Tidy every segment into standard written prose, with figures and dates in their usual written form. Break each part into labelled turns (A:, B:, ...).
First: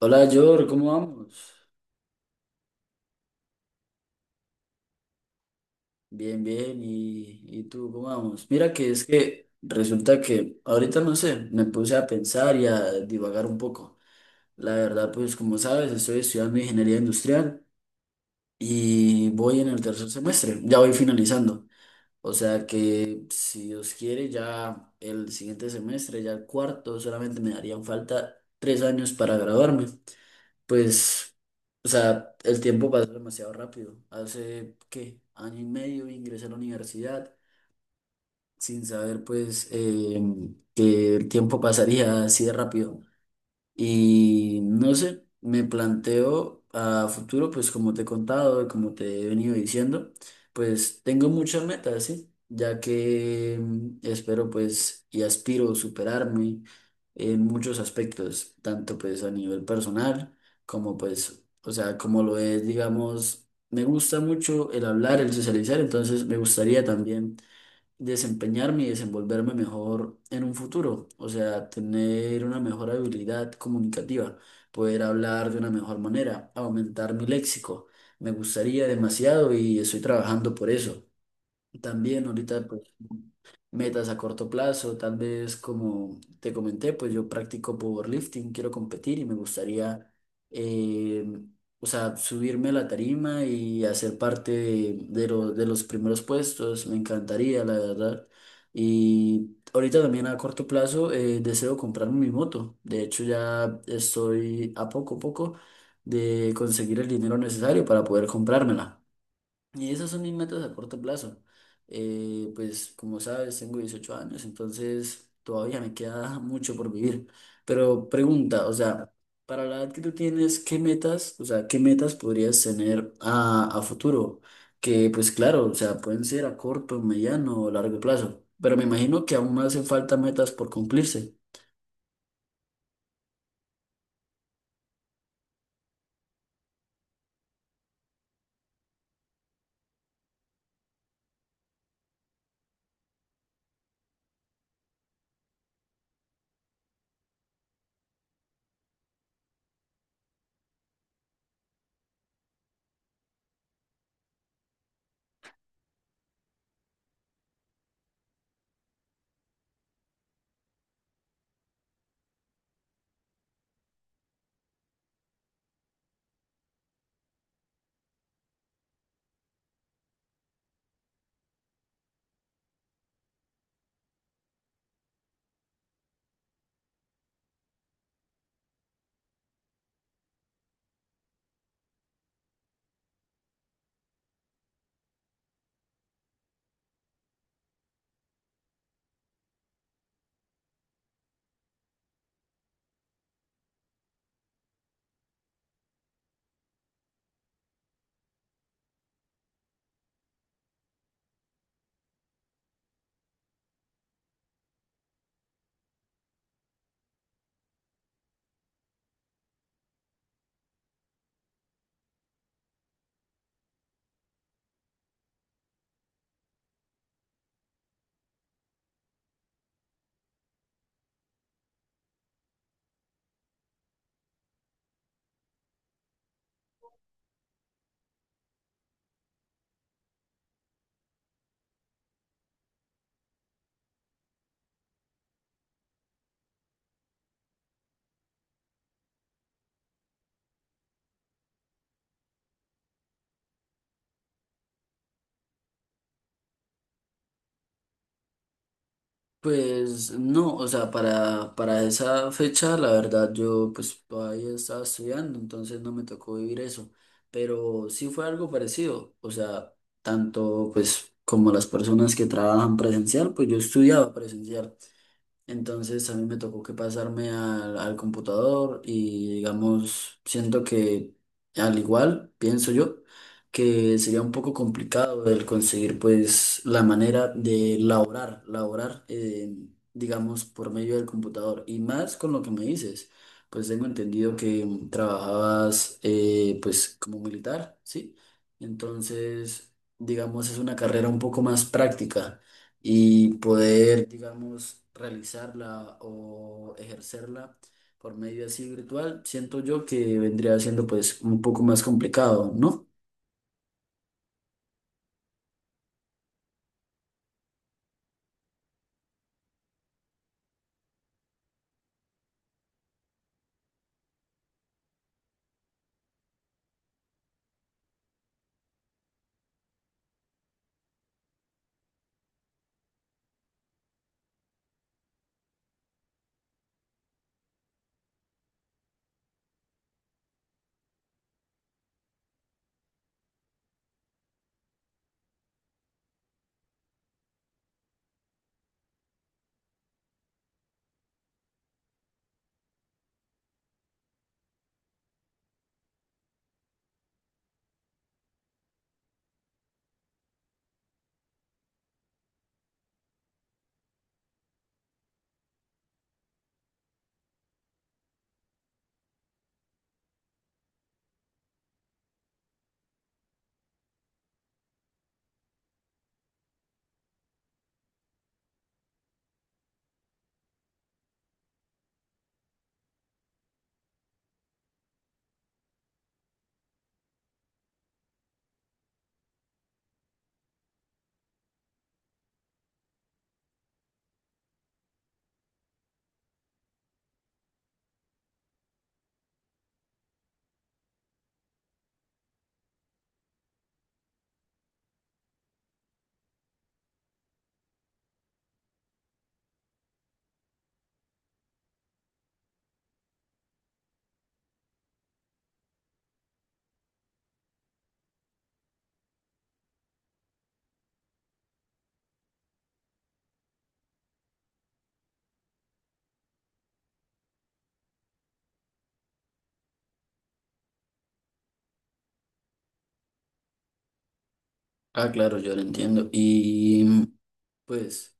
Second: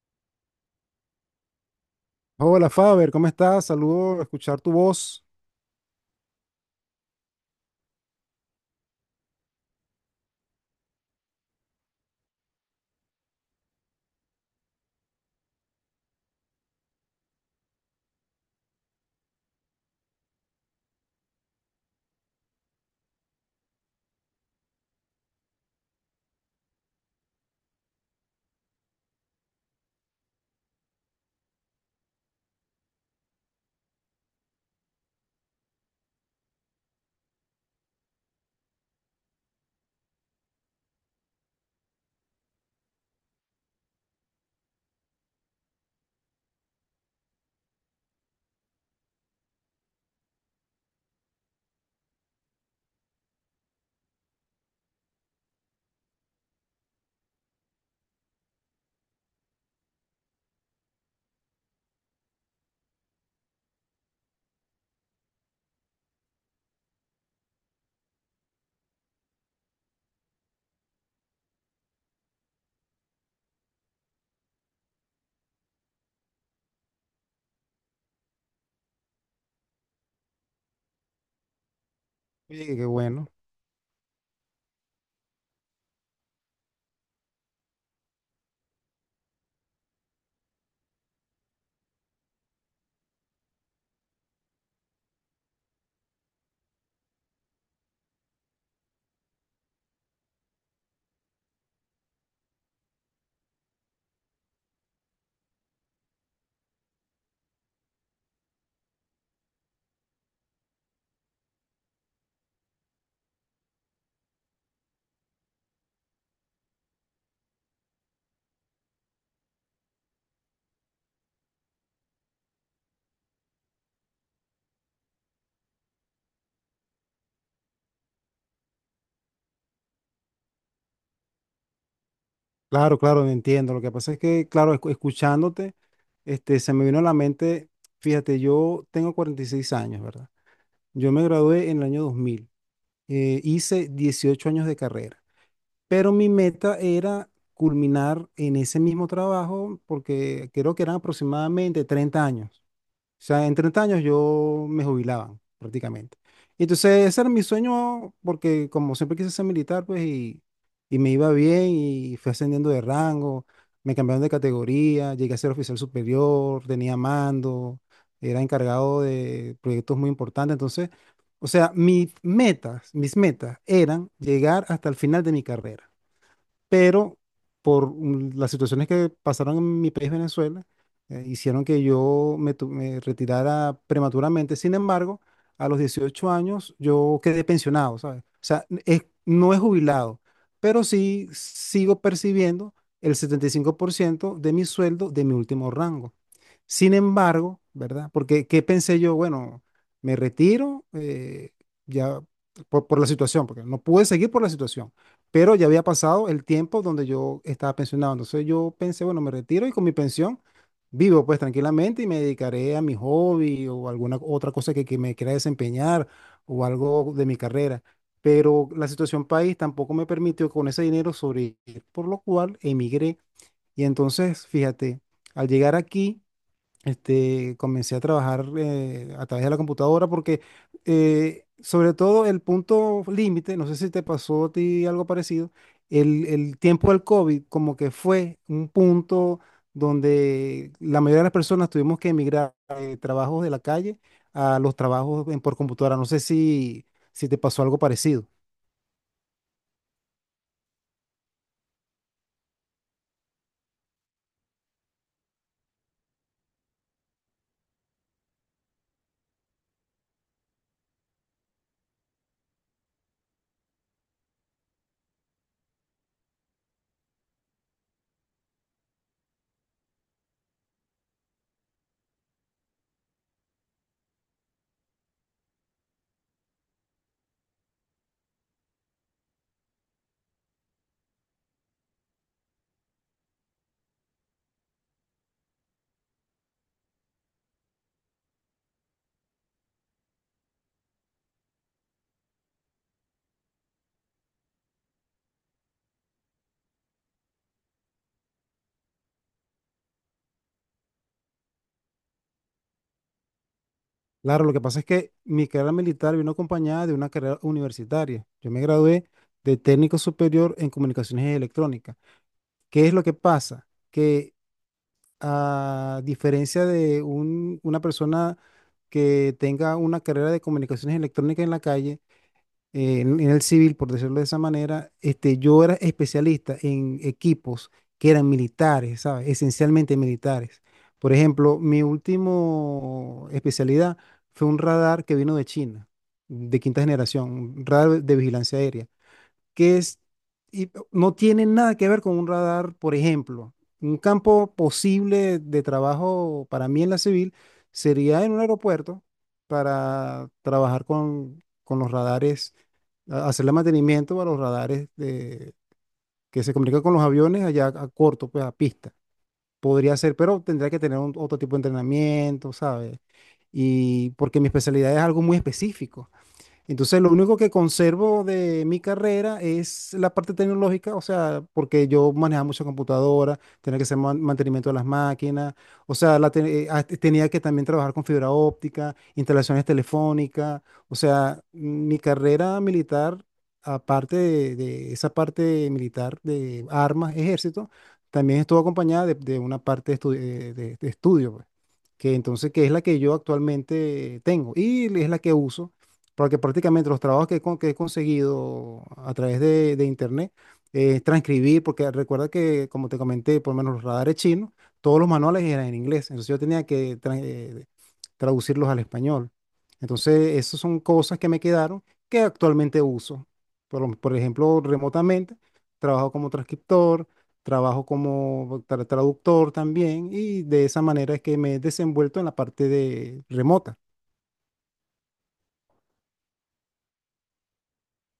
A: Hola, George, ¿cómo vamos?
B: Hola Faber, ¿cómo estás? Saludo, escuchar tu voz.
A: Bien, bien, ¿Y tú cómo vamos? Mira que es que resulta que ahorita no sé, me puse a pensar y a divagar un poco. La verdad, pues como sabes, estoy estudiando ingeniería industrial y voy en el tercer semestre, ya voy finalizando. O sea que si Dios quiere, ya el siguiente semestre, ya el cuarto, solamente me darían falta 3 años para graduarme. Pues, o sea, el tiempo pasa demasiado rápido. Hace, ¿qué? Año y medio ingresé a la universidad sin saber, pues, que el tiempo pasaría así de rápido. Y no sé, me planteo a futuro, pues como te he contado y como te he venido diciendo, pues tengo muchas metas, ¿sí? Ya que espero pues y aspiro superarme en muchos aspectos, tanto pues a nivel personal como pues, o sea, como lo es, digamos, me gusta mucho el hablar, el socializar, entonces me gustaría también desempeñarme y desenvolverme mejor en un futuro, o sea, tener una mejor habilidad comunicativa, poder hablar de una mejor manera, aumentar mi léxico. Me gustaría demasiado y estoy trabajando por eso. También ahorita,
B: Oye,
A: pues,
B: qué bueno.
A: metas a corto plazo, tal vez como te comenté, pues yo practico powerlifting, quiero competir y me gustaría, eh, o sea, subirme a la tarima y hacer parte de, de los primeros puestos, me encantaría, la verdad. Y ahorita también a corto plazo deseo comprarme mi moto, de hecho ya estoy a poco de conseguir el dinero necesario para poder comprármela. Y esas son mis metas a corto plazo. Pues como sabes, tengo 18 años, entonces todavía me queda mucho por vivir. Pero pregunta, o sea, para la edad que tú tienes, ¿qué metas, o sea, qué metas podrías tener a futuro? Que pues claro, o sea, pueden ser a corto, mediano o largo plazo. Pero me imagino que aún hacen falta metas por cumplirse.
B: Claro, claro, entiendo. Lo que pasa es que, claro, escuchándote, este, se me vino a la mente, fíjate, yo tengo 46 años, ¿verdad? Yo me gradué en el año 2000. Hice 18 años de carrera, pero mi meta era culminar en ese mismo trabajo porque creo que eran aproximadamente 30 años. O sea, en 30 años yo me jubilaba prácticamente. Y entonces ese era mi sueño porque como siempre quise ser militar, pues y me iba bien y fui ascendiendo de rango, me cambiaron de categoría, llegué a ser oficial superior, tenía mando, era encargado de proyectos muy importantes. Entonces, o sea, mis metas eran llegar hasta el final de mi carrera, pero por las situaciones que pasaron en mi país, Venezuela, hicieron que yo me retirara prematuramente. Sin embargo, a los 18 años yo quedé pensionado, ¿sabes? O sea, no he jubilado, pero sí sigo percibiendo el 75% de mi sueldo de mi último rango. Sin embargo, ¿verdad? Porque, ¿qué pensé yo? Bueno, me retiro ya por la situación, porque no pude seguir por la situación, pero ya había pasado el tiempo donde yo estaba pensionado. Entonces yo pensé, bueno, me retiro y con mi pensión vivo pues tranquilamente y me dedicaré a mi hobby o alguna otra cosa que me quiera desempeñar o algo de mi carrera. Pero la situación país tampoco me permitió con ese dinero sobrevivir, por lo cual emigré. Y entonces, fíjate, al llegar aquí este, comencé a trabajar a través de la computadora porque sobre todo el punto límite, no sé si te pasó a ti algo parecido, el tiempo del COVID como que fue un punto donde la mayoría de las personas tuvimos que emigrar de trabajos de la calle a los trabajos por computadora. No sé si, si te pasó algo parecido.
A: Pues no, o sea, para esa fecha, la verdad, yo pues todavía estaba estudiando, entonces no me tocó vivir eso, pero sí fue algo parecido, o sea, tanto pues como las personas que trabajan presencial, pues yo estudiaba presencial. Entonces a mí me tocó que pasarme al computador y digamos, siento que al igual, pienso yo, que sería un poco complicado el conseguir pues la manera de laborar, digamos, por medio del computador. Y más con lo que me dices, pues tengo entendido que trabajabas pues como militar, ¿sí? Entonces, digamos, es una carrera un poco más práctica y poder, digamos, realizarla o ejercerla por medio así virtual, siento yo que vendría siendo pues un poco más complicado, ¿no?
B: Claro, lo que pasa es que mi carrera militar vino acompañada de una carrera universitaria. Yo me gradué de técnico superior en comunicaciones electrónicas. ¿Qué es lo que pasa? Que a diferencia de una persona que tenga una carrera de comunicaciones electrónicas en la calle, en el civil, por decirlo de esa manera, este, yo era especialista en equipos que eran militares, ¿sabes? Esencialmente militares. Por ejemplo, mi último especialidad fue un radar que vino de China, de quinta generación, un radar de vigilancia aérea que es, y no tiene nada que ver con un radar, por ejemplo. Un campo posible de trabajo para mí en la civil sería en un aeropuerto para trabajar con los radares, hacerle mantenimiento a los radares que se comunican con los aviones allá a corto, pues a pista. Podría ser, pero tendría que tener otro tipo de entrenamiento, ¿sabes? Y porque mi especialidad es algo muy específico. Entonces, lo único que conservo de mi carrera es la parte tecnológica, o sea, porque yo manejaba mucha computadora, tenía que hacer mantenimiento de las máquinas, o sea, la te- ah, te- tenía que también trabajar con fibra óptica, instalaciones telefónicas, o sea, mi carrera militar, aparte de esa parte militar de armas, ejército, también estuvo acompañada de una parte de estudio, pues, que es la que yo actualmente tengo y es la que uso porque prácticamente los trabajos que, que he conseguido a través de internet es transcribir, porque recuerda que, como te comenté, por lo menos los radares chinos, todos los manuales eran en inglés, entonces yo tenía que traducirlos al español. Entonces, esas son cosas que me quedaron que actualmente uso. Por, por ejemplo, remotamente, trabajo como transcriptor, trabajo como traductor también, y de esa manera es que me he desenvuelto en la parte de remota.
A: Ah, claro, yo lo entiendo. Y pues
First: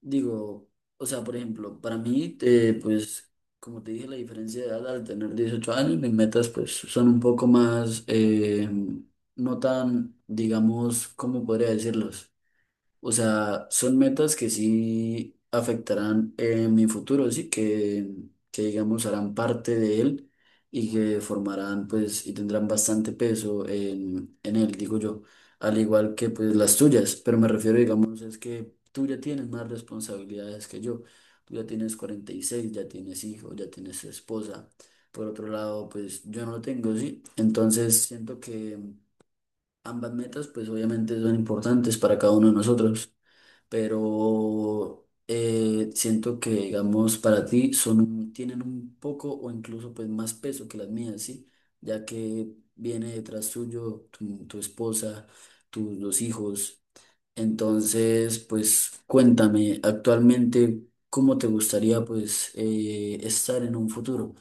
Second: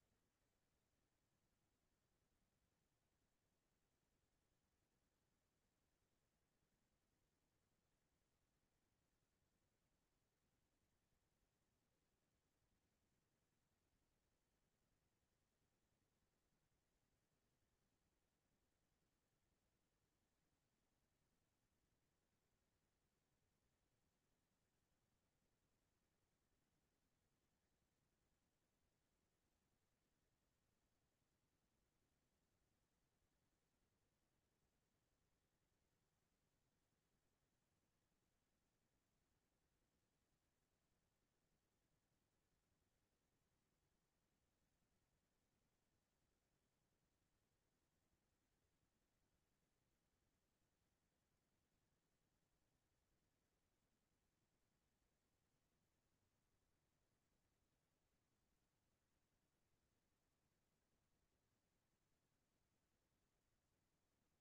A: digo, o sea, por ejemplo, para mí, pues como te dije, la diferencia de edad al tener 18 años, mis metas pues son un poco más, no tan, digamos, ¿cómo podría decirlos? O sea, son metas que sí afectarán en mi futuro, sí, que digamos harán parte de él y que formarán pues y tendrán bastante peso en él, digo yo, al igual que pues las tuyas, pero me refiero digamos es que tú ya tienes más responsabilidades que yo, tú ya tienes 46 ya tienes hijos, ya tienes esposa, por otro lado pues yo no lo tengo, sí, entonces siento que ambas metas pues obviamente son importantes para cada uno de nosotros pero siento que, digamos, para ti son tienen un poco o incluso pues más peso que las mías, ¿sí? Ya que viene detrás tuyo tu esposa, tus dos hijos. Entonces, pues cuéntame actualmente cómo te gustaría pues estar en un futuro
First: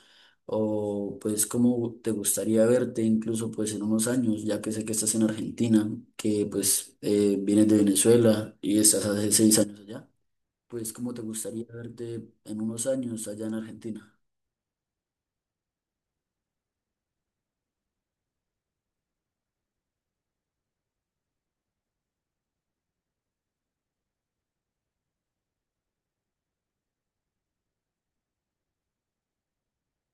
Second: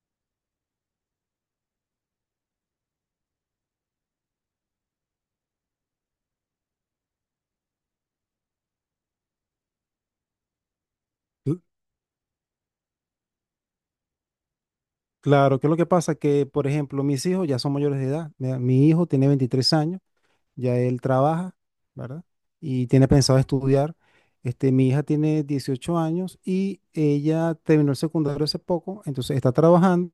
A: o pues cómo te gustaría verte incluso pues en unos años, ya que sé que estás en Argentina, que pues vienes de Venezuela y estás hace 6 años allá, pues cómo te gustaría verte en unos años allá en Argentina.
B: Claro, que lo que pasa que, por ejemplo, mis hijos ya son mayores de edad. Mira, mi hijo tiene 23 años, ya él trabaja, ¿verdad? Y tiene pensado estudiar. Este, mi hija tiene 18 años y ella terminó el secundario hace poco, entonces está trabajando,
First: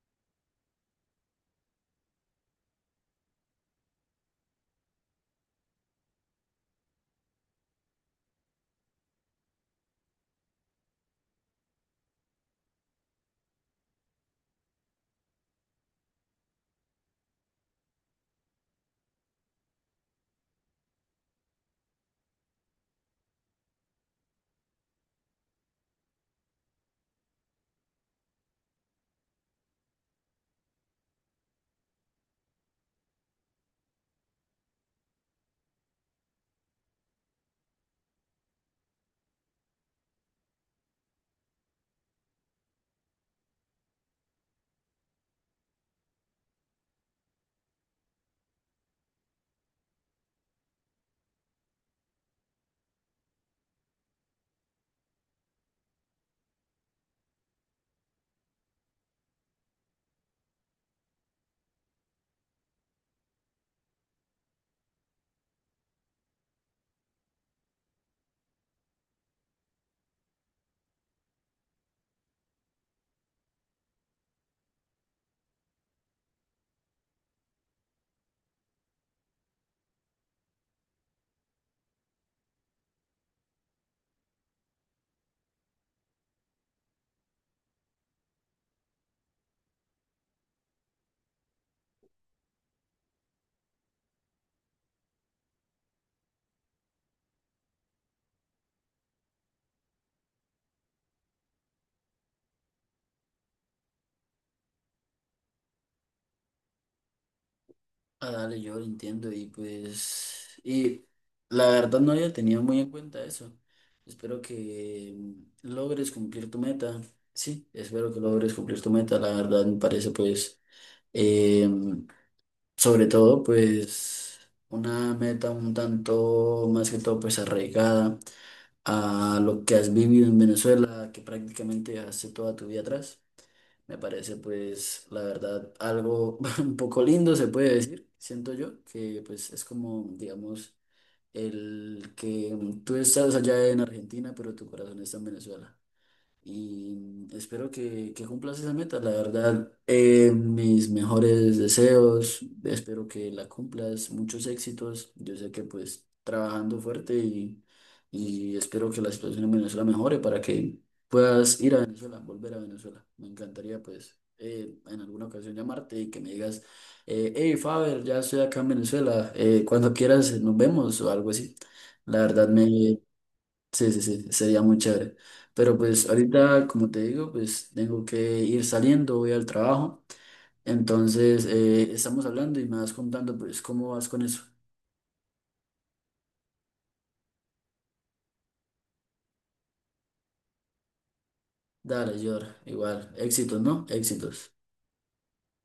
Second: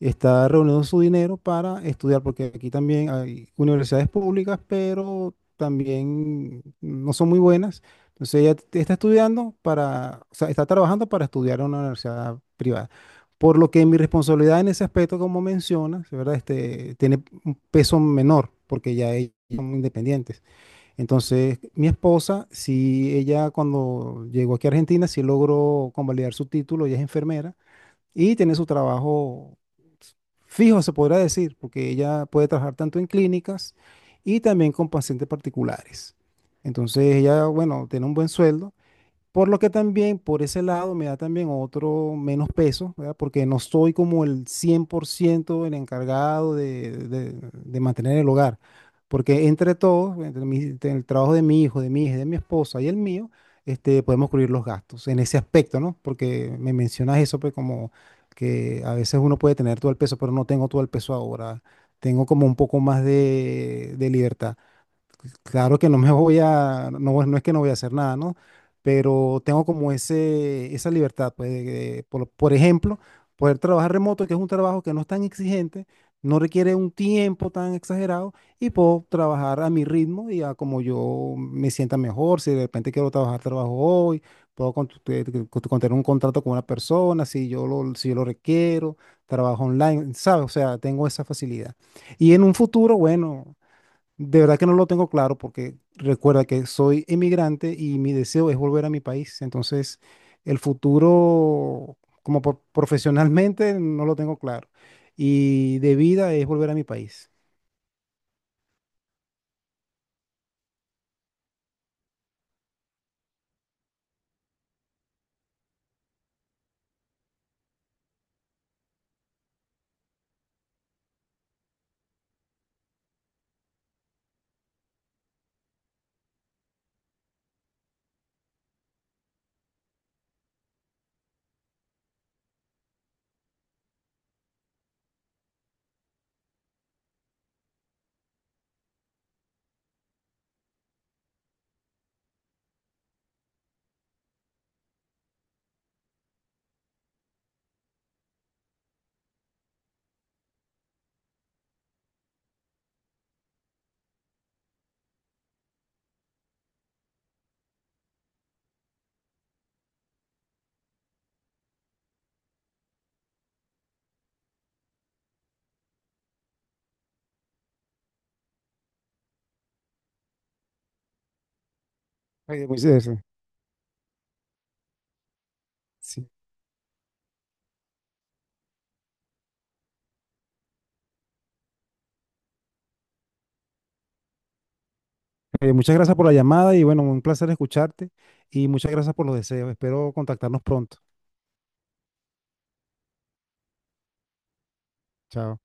B: está reuniendo su dinero para estudiar, porque aquí también hay universidades públicas, pero también no son muy buenas. Entonces ella está estudiando para, o sea, está trabajando para estudiar en una universidad privada. Por lo que mi responsabilidad en ese aspecto, como mencionas, ¿verdad? Este, tiene un peso menor, porque ya ellos son independientes. Entonces, mi esposa, si ella cuando llegó aquí a Argentina, sí logró convalidar su título, ella es enfermera y tiene su trabajo fijo, se podrá decir, porque ella puede trabajar tanto en clínicas y también con pacientes particulares. Entonces ella, bueno, tiene un buen sueldo por lo que también, por ese lado, me da también otro menos peso, ¿verdad? Porque no soy como el 100% el encargado de mantener el hogar. Porque entre todos, entre el trabajo de mi hijo, de mi hija, de mi esposa y el mío, este, podemos cubrir los gastos en ese aspecto, ¿no? Porque me mencionas eso, pues como que a veces uno puede tener todo el peso, pero no tengo todo el peso ahora. Tengo como un poco más de libertad. Claro que no me voy a, no, no es que no voy a hacer nada, ¿no? Pero tengo como ese, esa libertad, pues, por ejemplo, poder trabajar remoto, que es un trabajo que no es tan exigente, no requiere un tiempo tan exagerado y puedo trabajar a mi ritmo y a como yo me sienta mejor. Si de repente quiero trabajar, trabajo hoy, puedo tener un contrato con una persona, si yo lo, si yo lo requiero, trabajo online, ¿sabes? O sea, tengo esa facilidad. Y en un futuro, bueno. De verdad que no lo tengo claro porque recuerda que soy emigrante y mi deseo es volver a mi país. Entonces, el futuro como profesionalmente no lo tengo claro. Y de vida es volver a mi país.
A: Ah, dale, yo lo entiendo y pues, y la verdad no había tenido muy en cuenta eso. Espero que logres cumplir tu meta. Sí, espero que logres cumplir tu meta. La verdad me parece pues sobre todo, pues, una meta un tanto más que todo, pues, arraigada a lo que has vivido en Venezuela, que prácticamente hace toda tu vida atrás. Me parece, pues, la verdad, algo un poco lindo, se puede decir, siento yo, que pues es como, digamos, el que tú estás allá en Argentina, pero tu corazón está en Venezuela. Y espero que cumplas esa meta, la verdad. Mis mejores deseos, espero que la cumplas, muchos éxitos. Yo sé que pues trabajando fuerte y espero que la situación en Venezuela mejore para que puedas ir a Venezuela, volver a Venezuela. Me encantaría pues en alguna ocasión llamarte y que me digas, hey Faber, ya estoy acá en Venezuela, cuando quieras nos vemos o algo así. La verdad
B: Oye,
A: me.
B: Moisés,
A: Sí, sí, sí, sería muy chévere. Pero pues
B: sí.
A: ahorita, como te digo, pues tengo que ir saliendo, voy al trabajo. Entonces, estamos hablando y me vas contando pues cómo vas con eso.
B: Oye, muchas gracias por la llamada y bueno, un placer escucharte y muchas gracias por los deseos. Espero contactarnos pronto.
A: Dale, Yor, igual, éxitos, ¿no? Éxitos.
B: Chao.